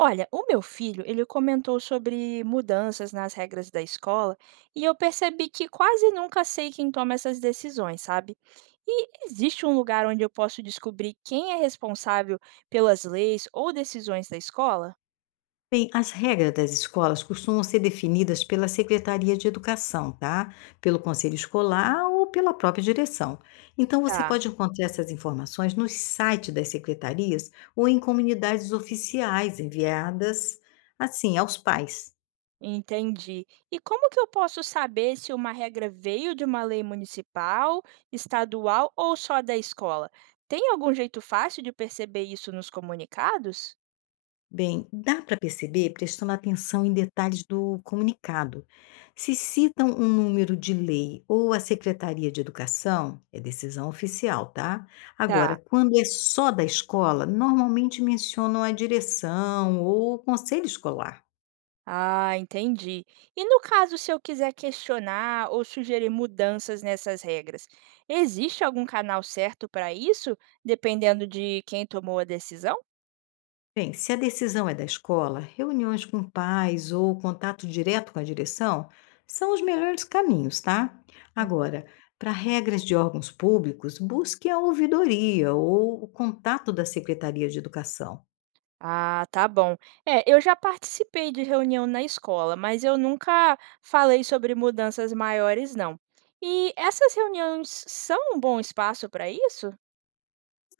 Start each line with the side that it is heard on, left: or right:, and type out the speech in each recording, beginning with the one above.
right: Olha, o meu filho, ele comentou sobre mudanças nas regras da escola e eu percebi que quase nunca sei quem toma essas decisões, sabe? E existe um lugar onde eu posso descobrir quem é responsável pelas leis ou decisões da escola?
left: Bem, as regras das escolas costumam ser definidas pela Secretaria de Educação, tá? Pelo Conselho Escolar ou pela própria direção. Então, você
right: Tá,
left: pode encontrar essas informações nos sites das secretarias ou em comunidades oficiais enviadas, assim, aos pais.
right: entendi. E como que eu posso saber se uma regra veio de uma lei municipal, estadual ou só da escola? Tem algum jeito fácil de perceber isso nos comunicados?
left: Bem, dá para perceber prestando atenção em detalhes do comunicado. Se citam um número de lei ou a Secretaria de Educação, é decisão oficial, tá? Agora,
right: Tá.
left: quando é só da escola, normalmente mencionam a direção ou o conselho escolar.
right: Ah, entendi. E no caso, se eu quiser questionar ou sugerir mudanças nessas regras, existe algum canal certo para isso, dependendo de quem tomou a decisão?
left: Bem, se a decisão é da escola, reuniões com pais ou contato direto com a direção são os melhores caminhos, tá? Agora, para regras de órgãos públicos, busque a ouvidoria ou o contato da Secretaria de Educação.
right: Ah, tá bom. É, eu já participei de reunião na escola, mas eu nunca falei sobre mudanças maiores, não. E essas reuniões são um bom espaço para isso?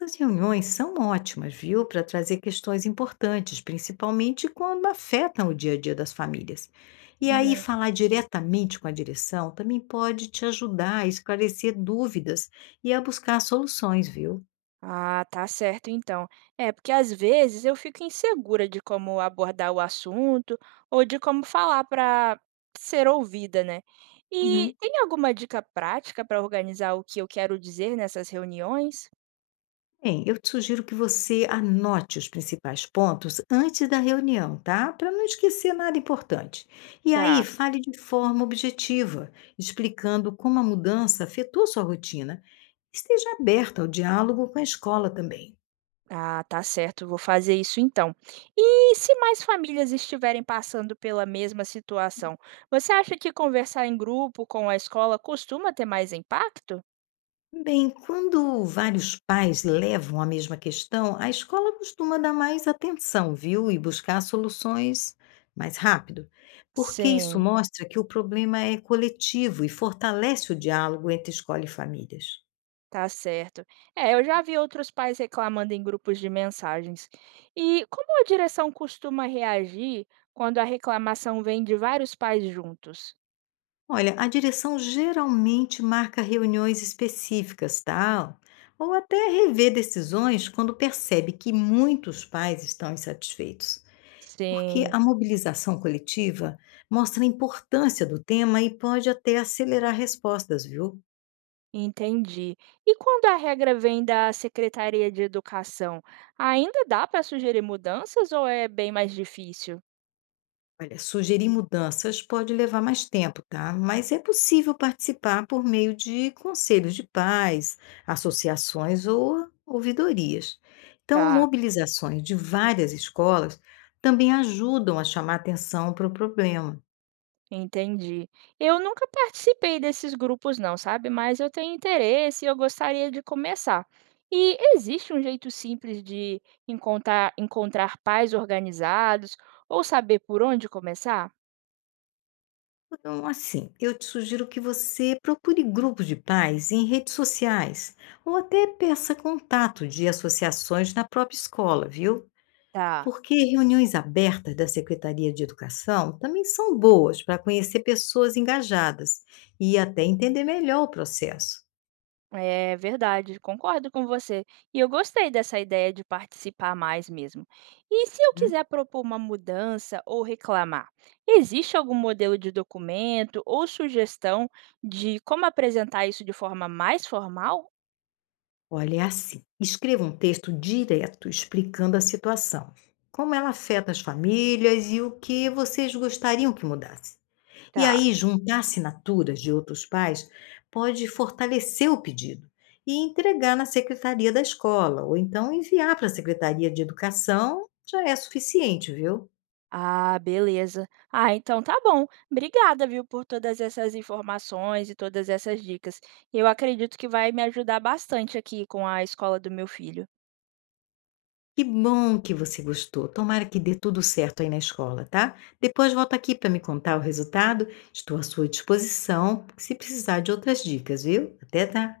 left: As reuniões são ótimas, viu, para trazer questões importantes, principalmente quando afetam o dia a dia das famílias. E aí,
right: Uhum.
left: falar diretamente com a direção também pode te ajudar a esclarecer dúvidas e a buscar soluções, viu?
right: Ah, tá certo então. É, porque às vezes eu fico insegura de como abordar o assunto ou de como falar para ser ouvida, né? E
left: Uhum.
right: tem alguma dica prática para organizar o que eu quero dizer nessas reuniões?
left: Bem, eu te sugiro que você anote os principais pontos antes da reunião, tá? Para não esquecer nada importante. E aí,
right: Tá.
left: fale de forma objetiva, explicando como a mudança afetou sua rotina. Esteja aberta ao diálogo com a escola também.
right: Ah, tá certo, vou fazer isso então. E se mais famílias estiverem passando pela mesma situação, você acha que conversar em grupo com a escola costuma ter mais impacto?
left: Bem, quando vários pais levam a mesma questão, a escola costuma dar mais atenção, viu? E buscar soluções mais rápido, porque isso
right: Sim.
left: mostra que o problema é coletivo e fortalece o diálogo entre escola e famílias.
right: Tá certo. É, eu já vi outros pais reclamando em grupos de mensagens. E como a direção costuma reagir quando a reclamação vem de vários pais juntos?
left: Olha, a direção geralmente marca reuniões específicas, tá? Ou até rever decisões quando percebe que muitos pais estão insatisfeitos. Porque
right: Sim,
left: a mobilização coletiva mostra a importância do tema e pode até acelerar respostas, viu?
right: entendi. E quando a regra vem da Secretaria de Educação, ainda dá para sugerir mudanças ou é bem mais difícil?
left: Olha, sugerir mudanças pode levar mais tempo, tá? Mas é possível participar por meio de conselhos de paz, associações ou ouvidorias. Então,
right: Tá.
left: mobilizações de várias escolas também ajudam a chamar atenção para o problema.
right: Entendi. Eu nunca participei desses grupos não, sabe, mas eu tenho interesse e eu gostaria de começar. E existe um jeito simples de encontrar pais organizados ou saber por onde começar?
left: Então, assim, eu te sugiro que você procure grupos de pais em redes sociais ou até peça contato de associações na própria escola, viu?
right: Tá.
left: Porque reuniões abertas da Secretaria de Educação também são boas para conhecer pessoas engajadas e até entender melhor o processo.
right: É verdade, concordo com você. E eu gostei dessa ideia de participar mais mesmo. E se eu
left: Hum?
right: quiser propor uma mudança ou reclamar, existe algum modelo de documento ou sugestão de como apresentar isso de forma mais formal?
left: Olha, é assim, escreva um texto direto explicando a situação, como ela afeta as famílias e o que vocês gostariam que mudasse. E
right: Tá.
left: aí, juntar assinaturas de outros pais pode fortalecer o pedido e entregar na secretaria da escola, ou então enviar para a Secretaria de Educação, já é suficiente, viu?
right: Ah, beleza. Ah, então tá bom. Obrigada, viu, por todas essas informações e todas essas dicas. Eu acredito que vai me ajudar bastante aqui com a escola do meu filho.
left: Que bom que você gostou. Tomara que dê tudo certo aí na escola, tá? Depois volta aqui para me contar o resultado. Estou à sua disposição se precisar de outras dicas, viu? Até tá.